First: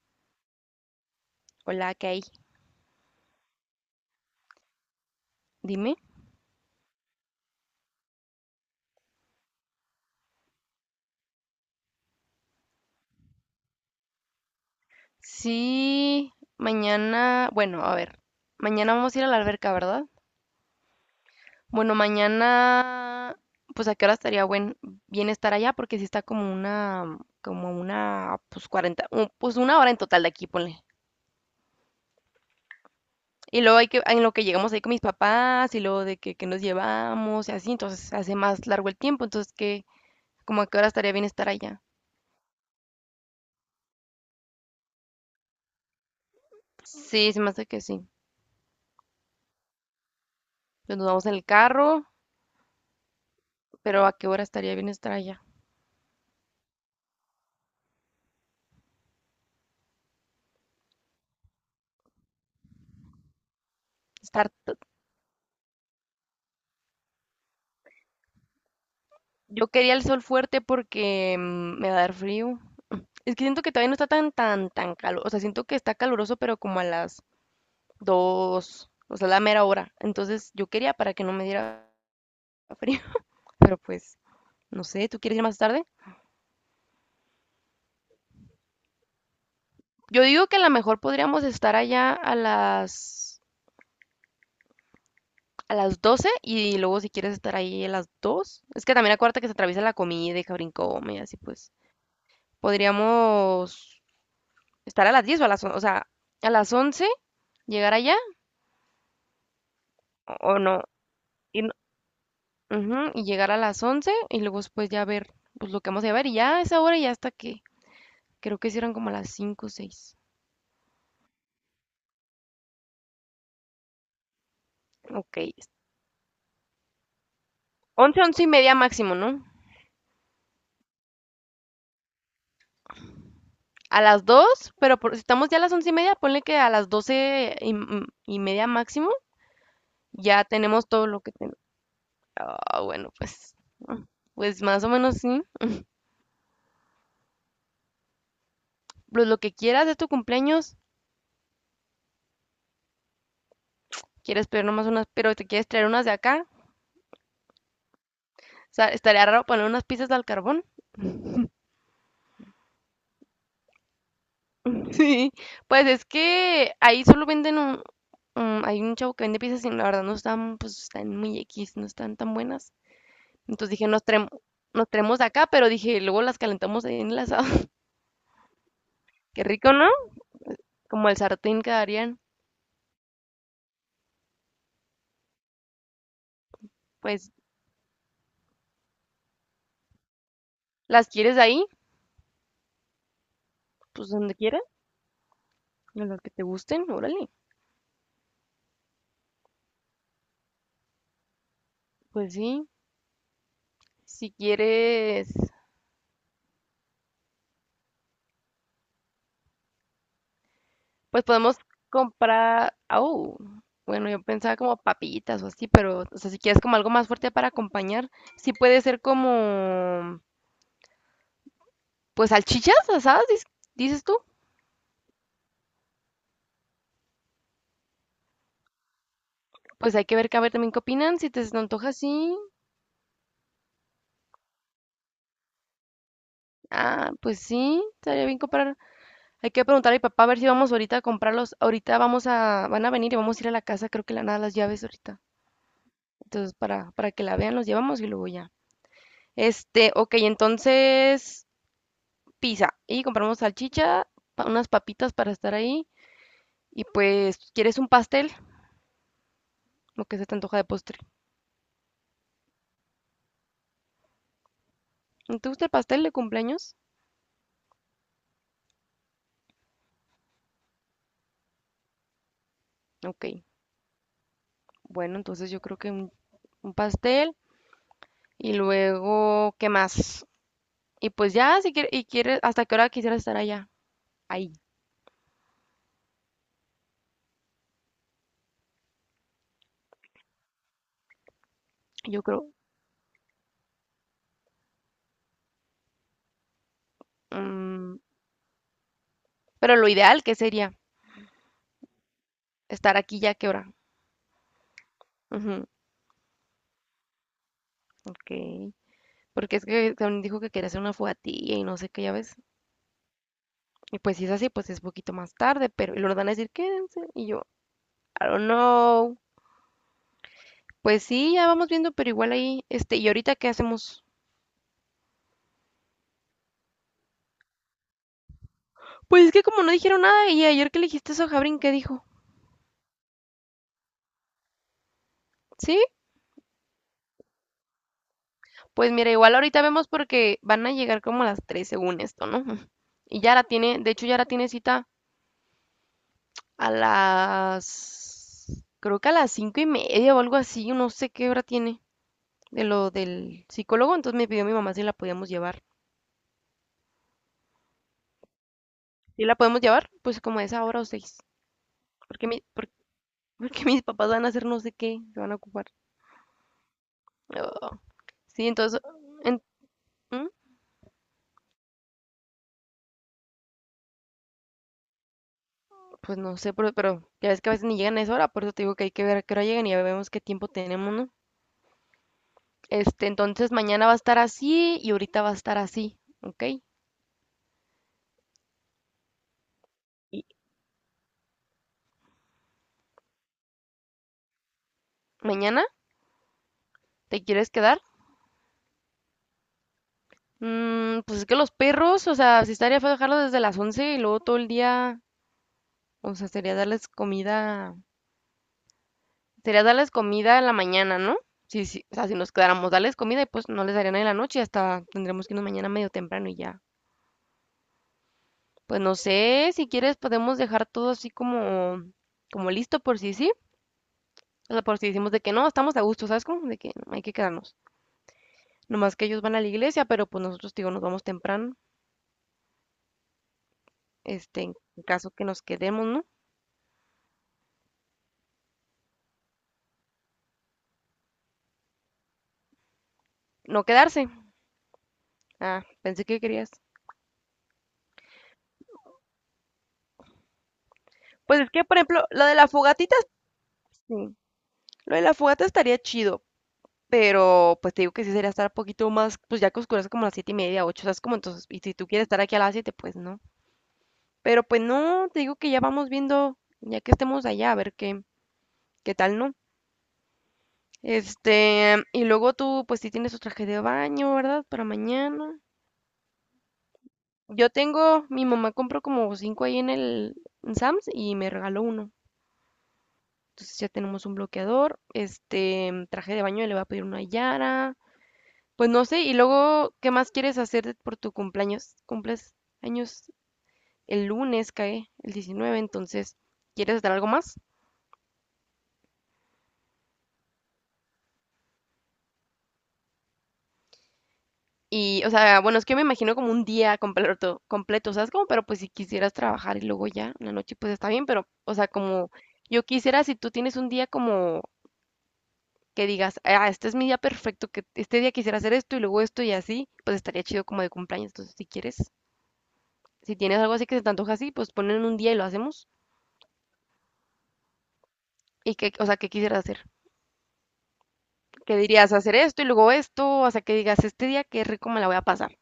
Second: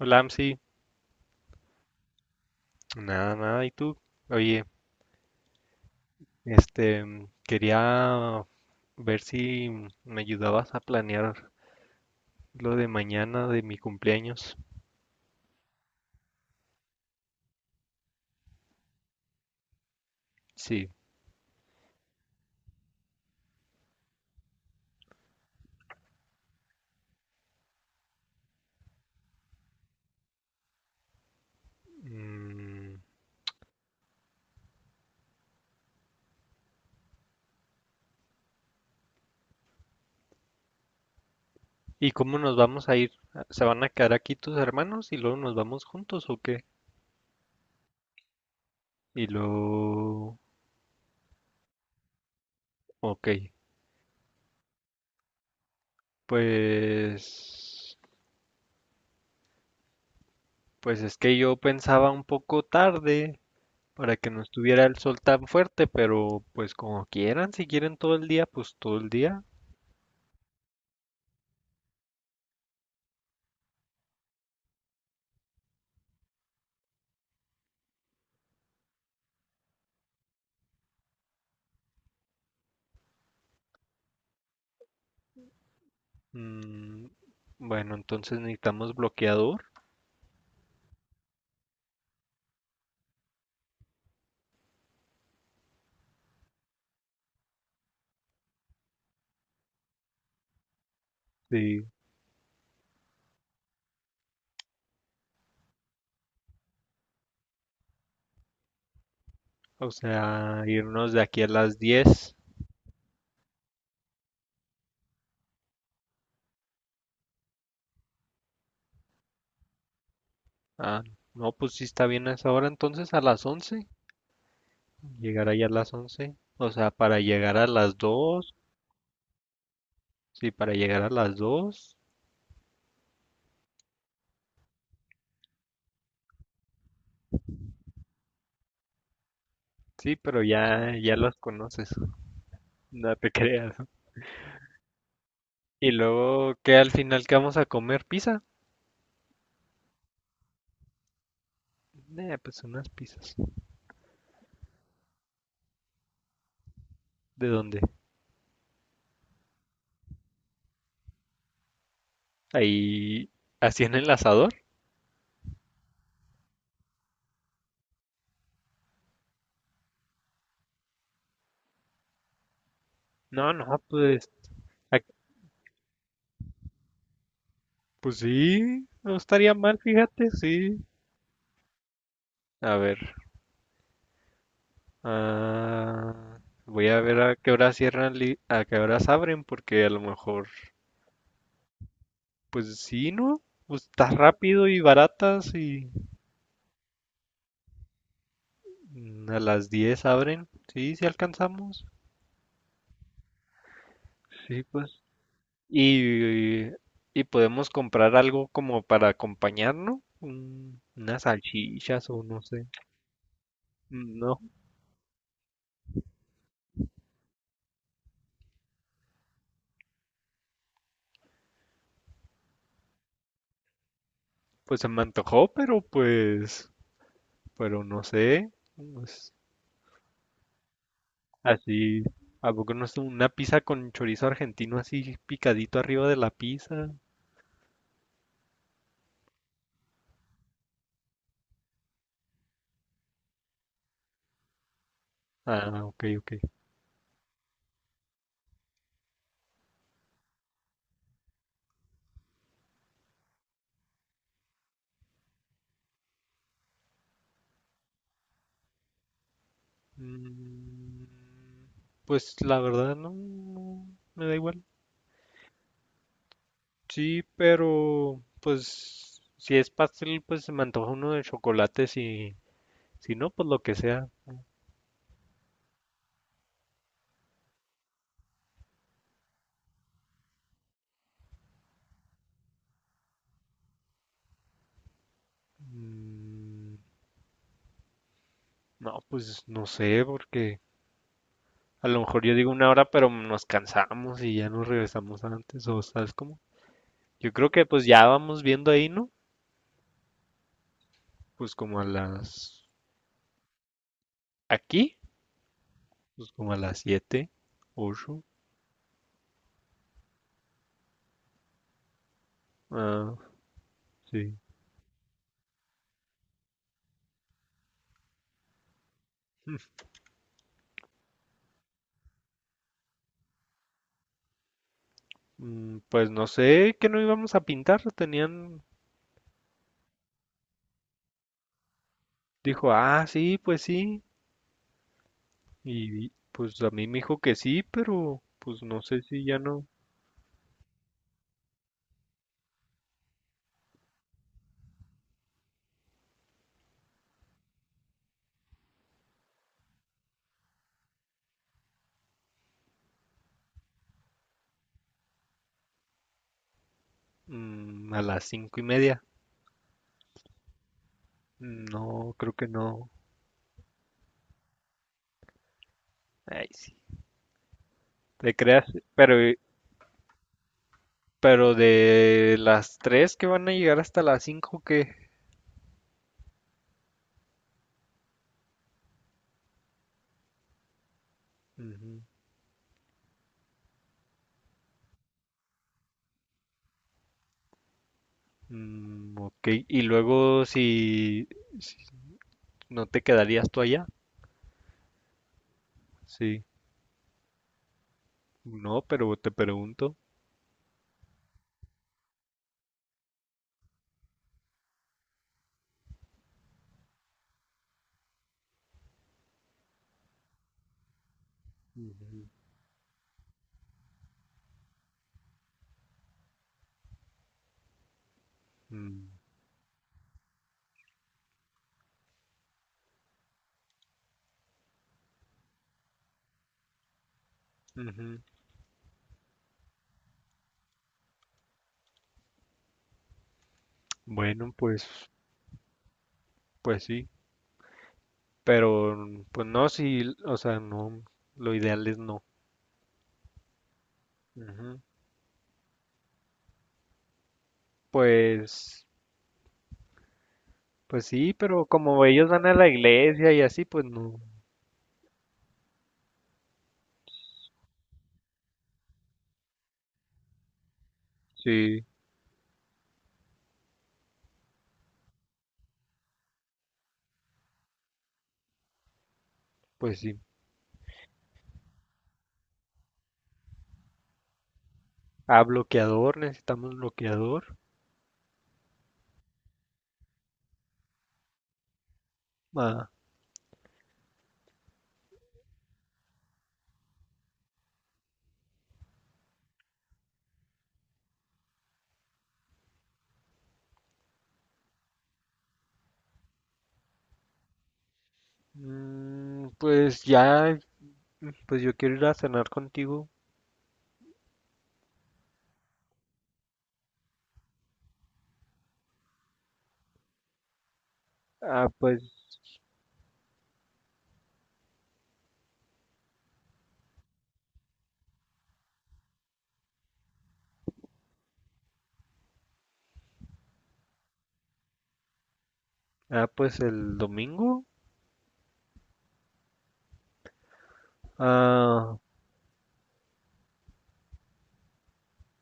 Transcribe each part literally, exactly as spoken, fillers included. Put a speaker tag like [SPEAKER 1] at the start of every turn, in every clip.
[SPEAKER 1] Hola, Amsi.
[SPEAKER 2] Hola, Kay,
[SPEAKER 1] Nada, nada. ¿Y tú? Oye,
[SPEAKER 2] dime.
[SPEAKER 1] este, mm, quería ver si mm, me ayudabas a planear lo de mañana de mi cumpleaños.
[SPEAKER 2] Sí, mañana, bueno, a ver, mañana vamos a ir a la alberca, ¿verdad?
[SPEAKER 1] Sí.
[SPEAKER 2] Bueno, mañana, pues a qué hora estaría buen, bien estar allá, porque sí está como una, como una, pues cuarenta, un- pues una hora en total de aquí, ponle.
[SPEAKER 1] Mm,
[SPEAKER 2] Y luego hay que, en lo que llegamos ahí con mis papás y luego de que, que nos llevamos y así, entonces se hace más largo el tiempo, entonces que, como a qué hora estaría bien estar allá.
[SPEAKER 1] ¿Y cómo nos vamos a ir? ¿Se van a quedar aquí tus hermanos y luego nos vamos juntos o qué?
[SPEAKER 2] Sí, se me hace que sí.
[SPEAKER 1] Y luego...
[SPEAKER 2] Entonces nos vamos en el carro,
[SPEAKER 1] Ok,
[SPEAKER 2] pero a qué hora estaría bien estar allá.
[SPEAKER 1] pues... Pues es que yo pensaba un poco tarde para que no
[SPEAKER 2] Estar,
[SPEAKER 1] estuviera el sol tan fuerte, pero pues como quieran, si quieren todo el día, pues todo el día.
[SPEAKER 2] yo quería el sol fuerte porque mm, me va a dar frío. Es que siento que todavía no está tan, tan, tan calor. O sea, siento que está caluroso, pero como a las dos, o sea, la mera hora. Entonces yo quería para que no me diera frío. Pero pues, no sé, ¿tú quieres ir más tarde?
[SPEAKER 1] Mm, bueno, entonces necesitamos bloqueador.
[SPEAKER 2] Yo digo que a lo mejor podríamos estar allá a las, a las doce y luego si quieres estar ahí a las dos. Es que también acuérdate que se atraviesa la comida y Cabrín come y así pues.
[SPEAKER 1] Sí.
[SPEAKER 2] Podríamos estar a las diez o a las, on- o sea, a las once llegar allá
[SPEAKER 1] O
[SPEAKER 2] o
[SPEAKER 1] sea,
[SPEAKER 2] no,
[SPEAKER 1] irnos de aquí a
[SPEAKER 2] y, no-
[SPEAKER 1] las diez.
[SPEAKER 2] ujú, y llegar a las once y luego después ya ver pues lo que vamos a llevar y ya a esa hora ya hasta que creo que hicieron como a las cinco o seis.
[SPEAKER 1] Ah, no, pues sí está bien a esa hora. Entonces a las once.
[SPEAKER 2] Ok,
[SPEAKER 1] Llegar allá a las once. O sea, para llegar a las
[SPEAKER 2] once once y
[SPEAKER 1] dos.
[SPEAKER 2] media máximo, ¿no?
[SPEAKER 1] Sí, para llegar a las dos.
[SPEAKER 2] A las dos pero por- si estamos ya a las once y media, ponle que a las doce y, m- y media máximo
[SPEAKER 1] Sí, pero
[SPEAKER 2] ya tenemos
[SPEAKER 1] ya,
[SPEAKER 2] todo
[SPEAKER 1] ya
[SPEAKER 2] lo que
[SPEAKER 1] los
[SPEAKER 2] tenemos.
[SPEAKER 1] conoces.
[SPEAKER 2] Ah, bueno,
[SPEAKER 1] No te
[SPEAKER 2] pues,
[SPEAKER 1] creas.
[SPEAKER 2] ah, pues más o menos sí.
[SPEAKER 1] Y luego, ¿qué al final que vamos a comer? ¿Pizza?
[SPEAKER 2] Pues lo que quieras de tu cumpleaños,
[SPEAKER 1] Eh, pues unas pizzas.
[SPEAKER 2] quieres pedir nomás unas, pero te quieres traer unas de acá.
[SPEAKER 1] ¿De dónde?
[SPEAKER 2] O sea, estaría raro poner unas pizzas al carbón.
[SPEAKER 1] Ahí, así en el asador.
[SPEAKER 2] Sí, pues es que ahí solo venden un, un- hay un chavo que vende piezas y la verdad no están, pues están muy X, no están tan buenas.
[SPEAKER 1] No,
[SPEAKER 2] Entonces
[SPEAKER 1] no,
[SPEAKER 2] dije, nos traemos,
[SPEAKER 1] pues.
[SPEAKER 2] nos traemos de acá, pero dije, luego las calentamos ahí en el asado.
[SPEAKER 1] Pues sí, no
[SPEAKER 2] Qué
[SPEAKER 1] estaría
[SPEAKER 2] rico,
[SPEAKER 1] mal,
[SPEAKER 2] ¿no?
[SPEAKER 1] fíjate, sí.
[SPEAKER 2] Como el sartén quedarían.
[SPEAKER 1] A ver, ah, voy a ver
[SPEAKER 2] Pues,
[SPEAKER 1] a qué hora cierran, li- a qué horas abren, porque a lo mejor,
[SPEAKER 2] ¿las quieres ahí?
[SPEAKER 1] pues sí, ¿no? Pues
[SPEAKER 2] Pues
[SPEAKER 1] está
[SPEAKER 2] donde quieras,
[SPEAKER 1] rápido y baratas y
[SPEAKER 2] en las que te gusten, órale.
[SPEAKER 1] mm, a las diez abren, sí, sí alcanzamos.
[SPEAKER 2] Pues sí, si
[SPEAKER 1] Sí, pues.
[SPEAKER 2] quieres.
[SPEAKER 1] Y, y podemos comprar algo como para acompañar, ¿no? Un- unas
[SPEAKER 2] Pues podemos
[SPEAKER 1] salchichas o no sé.
[SPEAKER 2] comprar, au, bueno, yo
[SPEAKER 1] No,
[SPEAKER 2] pensaba como papitas o así, pero, o sea, si quieres como algo más fuerte para acompañar, sí puede ser como, pues salchichas asadas, dices, dices tú.
[SPEAKER 1] pues se me antojó, pero pues, pero no sé. Pues,
[SPEAKER 2] Pues hay que ver, que a ver también qué opinan, si te se te antoja
[SPEAKER 1] así,
[SPEAKER 2] así.
[SPEAKER 1] ¿a poco no es una pizza con chorizo argentino así picadito arriba de la pizza?
[SPEAKER 2] Ah, pues sí, estaría bien comprar. Hay que preguntar a mi papá a ver si vamos ahorita a comprarlos. Ahorita vamos a, van a venir y vamos a ir a la casa, creo que le van a dar las llaves ahorita.
[SPEAKER 1] Ah, ok, ok.
[SPEAKER 2] Entonces, para, para que la vean, los llevamos y luego ya. Este, ok, entonces pizza y compramos salchicha, pa- unas papitas para estar ahí y pues quieres un pastel, lo que se te antoja de postre.
[SPEAKER 1] Mm, pues la verdad no, no, me da igual.
[SPEAKER 2] ¿No? ¿Te gusta el pastel de cumpleaños?
[SPEAKER 1] Sí, pero pues si es pastel, pues se me antoja uno de chocolate, si, si
[SPEAKER 2] Ok,
[SPEAKER 1] no, pues lo que sea.
[SPEAKER 2] bueno, entonces yo creo que un, un pastel y luego, ¿qué más? Y pues ya, si quieres, y quieres, ¿hasta qué hora quisieras estar allá? Ahí,
[SPEAKER 1] Mm, no, pues no sé, porque a lo
[SPEAKER 2] yo
[SPEAKER 1] mejor yo
[SPEAKER 2] creo.
[SPEAKER 1] digo una hora, pero nos cansamos y ya nos regresamos antes, o sabes cómo. Yo creo que pues
[SPEAKER 2] Mm,
[SPEAKER 1] ya vamos viendo ahí, ¿no?
[SPEAKER 2] pero lo ideal, ¿qué sería?
[SPEAKER 1] Pues como a las...
[SPEAKER 2] Estar aquí ya, ¿qué hora?
[SPEAKER 1] Aquí,
[SPEAKER 2] Ujú,
[SPEAKER 1] pues como a las siete ocho.
[SPEAKER 2] ok. Porque es que también dijo que quería hacer una fogatilla y no sé qué, ya ves.
[SPEAKER 1] Ah,
[SPEAKER 2] Y pues si es
[SPEAKER 1] sí.
[SPEAKER 2] así, pues es poquito más tarde, pero y luego van a decir, quédense. Y yo, I don't know. Pues sí, ya vamos viendo, pero igual ahí, este, ¿y ahorita qué hacemos?
[SPEAKER 1] Mm, Pues no sé que no íbamos a pintar. Tenían...
[SPEAKER 2] Pues es que como no dijeron nada, y ayer que le dijiste eso a Jabrin, ¿qué dijo?
[SPEAKER 1] Dijo, ah, sí, pues sí.
[SPEAKER 2] ¿Sí?
[SPEAKER 1] Y pues a mí me dijo que sí, pero pues no
[SPEAKER 2] Pues
[SPEAKER 1] sé
[SPEAKER 2] mira,
[SPEAKER 1] si
[SPEAKER 2] igual
[SPEAKER 1] ya
[SPEAKER 2] ahorita
[SPEAKER 1] no.
[SPEAKER 2] vemos porque van a llegar como a las tres según esto, ¿no? Y ya la tiene, de hecho ya la tiene cita a las, creo que a las cinco y media o algo así, no sé qué hora tiene de lo del psicólogo, entonces me pidió mi mamá si la podíamos llevar.
[SPEAKER 1] Mm, a las cinco y media.
[SPEAKER 2] ¿Y la podemos llevar? Pues como a esa hora o seis.
[SPEAKER 1] mm, No,
[SPEAKER 2] Porque,
[SPEAKER 1] creo
[SPEAKER 2] mi,
[SPEAKER 1] que
[SPEAKER 2] por-
[SPEAKER 1] no.
[SPEAKER 2] porque mis papás van a hacer no sé qué, se van a ocupar.
[SPEAKER 1] Ay, sí.
[SPEAKER 2] Ah,
[SPEAKER 1] Te
[SPEAKER 2] sí,
[SPEAKER 1] creas,
[SPEAKER 2] entonces,
[SPEAKER 1] pero,
[SPEAKER 2] en- ¿mm?
[SPEAKER 1] pero de las tres que van a llegar hasta las cinco que...
[SPEAKER 2] Pues no sé, pero, pero ya ves que a veces ni llegan a esa hora, por eso te digo que hay que ver a qué hora llegan y ya vemos qué tiempo tenemos, ¿no?
[SPEAKER 1] Ujú.
[SPEAKER 2] Este, entonces mañana va a estar así y ahorita va a estar así, ¿ok?
[SPEAKER 1] Mm, ok, y
[SPEAKER 2] ¿Y
[SPEAKER 1] luego si, ¿no te quedarías tú allá?
[SPEAKER 2] mañana
[SPEAKER 1] Sí.
[SPEAKER 2] te quieres quedar?
[SPEAKER 1] No, pero te pregunto.
[SPEAKER 2] Mm, pues es que los perros, o sea, si estaría fue dejarlos desde las once y luego todo el día, o sea, sería darles comida sería darles comida en la mañana, ¿no? Sí, sí, o sea, si
[SPEAKER 1] Ujú.
[SPEAKER 2] nos quedáramos, darles comida y pues no les darían en la noche, hasta tendremos que irnos mañana medio temprano y ya. Pues no
[SPEAKER 1] Mm,
[SPEAKER 2] sé, si quieres podemos dejar todo así como, como listo por si sí. O sea, por si decimos de que no, estamos a gusto, ¿sabes cómo? De que no, hay que quedarnos.
[SPEAKER 1] ujú.
[SPEAKER 2] Nomás que ellos van a la iglesia, pero pues nosotros, digo, nos vamos temprano, este,
[SPEAKER 1] Bueno,
[SPEAKER 2] en
[SPEAKER 1] pues,
[SPEAKER 2] caso que nos quedemos, ¿no?
[SPEAKER 1] pues sí. Pero, mm, pues no, sí, o sea, no, lo ideal es no.
[SPEAKER 2] No quedarse.
[SPEAKER 1] Ujú.
[SPEAKER 2] Ah, pensé que querías.
[SPEAKER 1] Pues, pues sí,
[SPEAKER 2] Pues es que,
[SPEAKER 1] pero
[SPEAKER 2] por
[SPEAKER 1] como
[SPEAKER 2] ejemplo, lo
[SPEAKER 1] ellos
[SPEAKER 2] de
[SPEAKER 1] van
[SPEAKER 2] la
[SPEAKER 1] a la
[SPEAKER 2] fogatita,
[SPEAKER 1] iglesia y así, pues
[SPEAKER 2] sí.
[SPEAKER 1] no.
[SPEAKER 2] Lo de la fogata estaría chido. Pero pues te digo que sí sería estar un poquito más, pues ya que oscurece como a las siete y media, ocho, ¿sabes? Como entonces, y si
[SPEAKER 1] Sí,
[SPEAKER 2] tú quieres estar aquí a las siete, pues no. Pero pues no, te digo que ya vamos viendo, ya que estemos allá, a ver qué, qué tal, ¿no?
[SPEAKER 1] pues sí.
[SPEAKER 2] Este, y luego tú, pues sí tienes tu traje de baño, ¿verdad? Para mañana.
[SPEAKER 1] Ah, bloqueador, necesitamos
[SPEAKER 2] Yo
[SPEAKER 1] bloqueador.
[SPEAKER 2] tengo, mi mamá compró como cinco ahí en el en Sam's y me regaló uno.
[SPEAKER 1] Ah,
[SPEAKER 2] Entonces ya tenemos un bloqueador, este, traje de baño le voy a pedir una Yara. Pues no sé, y luego, ¿qué más quieres hacer de- por tu cumpleaños? Cumples años el lunes, cae el diecinueve, entonces, ¿quieres hacer algo más?
[SPEAKER 1] mm, pues ya, pues yo quiero ir a cenar contigo.
[SPEAKER 2] Y, o sea, bueno, es que me imagino como un día completo, completo, ¿sabes? Como, pero pues si quisieras trabajar y luego ya en la noche, pues está bien, pero, o
[SPEAKER 1] Ah,
[SPEAKER 2] sea, como
[SPEAKER 1] pues,
[SPEAKER 2] yo quisiera, si tú tienes un día como que digas, ah, este es mi día perfecto, que este día quisiera hacer esto y luego esto y así, pues estaría chido como de cumpleaños. Entonces, si quieres, si tienes algo así que se te antoja así, pues ponen un día y lo hacemos.
[SPEAKER 1] ah, pues el domingo.
[SPEAKER 2] Y que, o sea, ¿qué quisieras hacer? Que dirías
[SPEAKER 1] Ah,
[SPEAKER 2] hacer esto y luego esto, hasta que digas, este día qué rico me la voy a pasar.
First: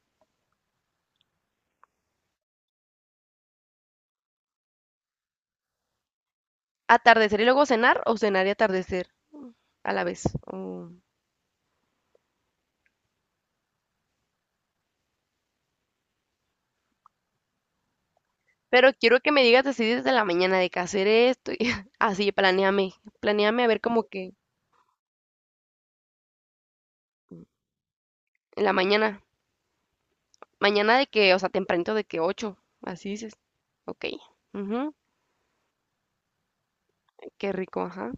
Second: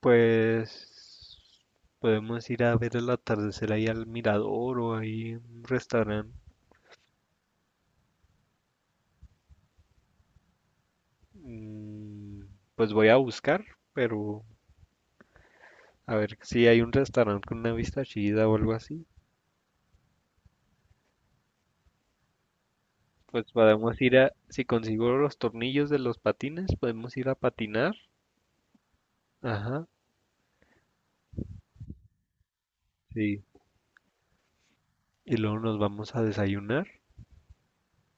[SPEAKER 1] pues podemos ir a ver el atardecer ahí al mirador o ahí en un restaurante.
[SPEAKER 2] Atardecer y luego cenar o cenar y atardecer a la vez. Oh.
[SPEAKER 1] Mm, Pues voy a buscar, pero a ver si hay un restaurante con una vista chida o algo
[SPEAKER 2] Pero
[SPEAKER 1] así.
[SPEAKER 2] quiero que me digas así desde la mañana de que hacer esto y así, planeame,
[SPEAKER 1] Pues
[SPEAKER 2] planeame a ver
[SPEAKER 1] podemos
[SPEAKER 2] como
[SPEAKER 1] ir a,
[SPEAKER 2] que
[SPEAKER 1] si consigo los tornillos de los patines, podemos ir a patinar.
[SPEAKER 2] en la mañana,
[SPEAKER 1] Ajá,
[SPEAKER 2] mañana de que, o sea, tempranito de que ocho, así dices.
[SPEAKER 1] sí.
[SPEAKER 2] Ok, ujú,
[SPEAKER 1] Y luego nos vamos a desayunar.
[SPEAKER 2] qué rico, ajá.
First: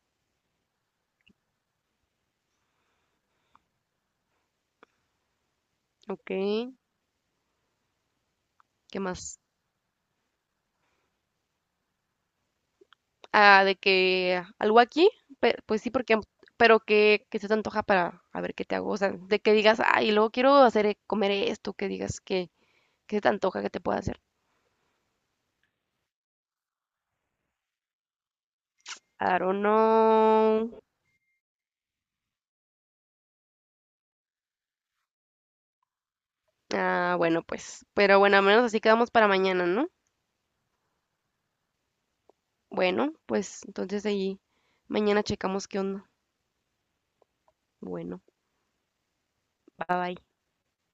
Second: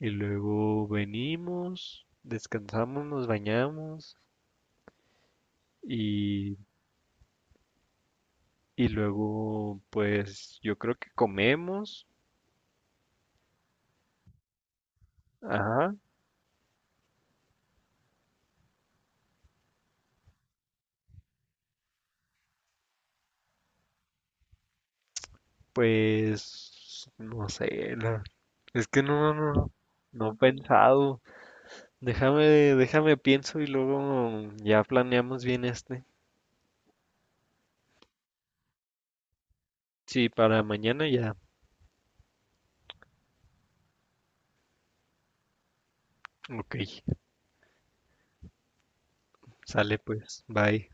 [SPEAKER 1] Y luego venimos, descansamos, nos bañamos
[SPEAKER 2] Ok,
[SPEAKER 1] y Y
[SPEAKER 2] ¿qué más?
[SPEAKER 1] luego, pues yo creo que comemos.
[SPEAKER 2] Ah, de que algo aquí, pe- pues sí,
[SPEAKER 1] Ajá,
[SPEAKER 2] porque, pero que, que se te antoja para a ver qué te hago, o sea, de que digas, ay, luego quiero hacer e- comer esto, que digas que, que se te antoja que te pueda hacer.
[SPEAKER 1] pues no sé, la- es que no,
[SPEAKER 2] I
[SPEAKER 1] no,
[SPEAKER 2] don't
[SPEAKER 1] no no he
[SPEAKER 2] know.
[SPEAKER 1] pensado. Déjame, déjame pienso y luego ya planeamos bien este.
[SPEAKER 2] Ah, bueno, pues, pero bueno, al menos así quedamos para mañana, ¿no?
[SPEAKER 1] Sí, para mañana ya.
[SPEAKER 2] Bueno, pues entonces ahí mañana checamos qué onda.
[SPEAKER 1] Ok,
[SPEAKER 2] Bueno, bye
[SPEAKER 1] sale
[SPEAKER 2] bye.
[SPEAKER 1] pues, bye.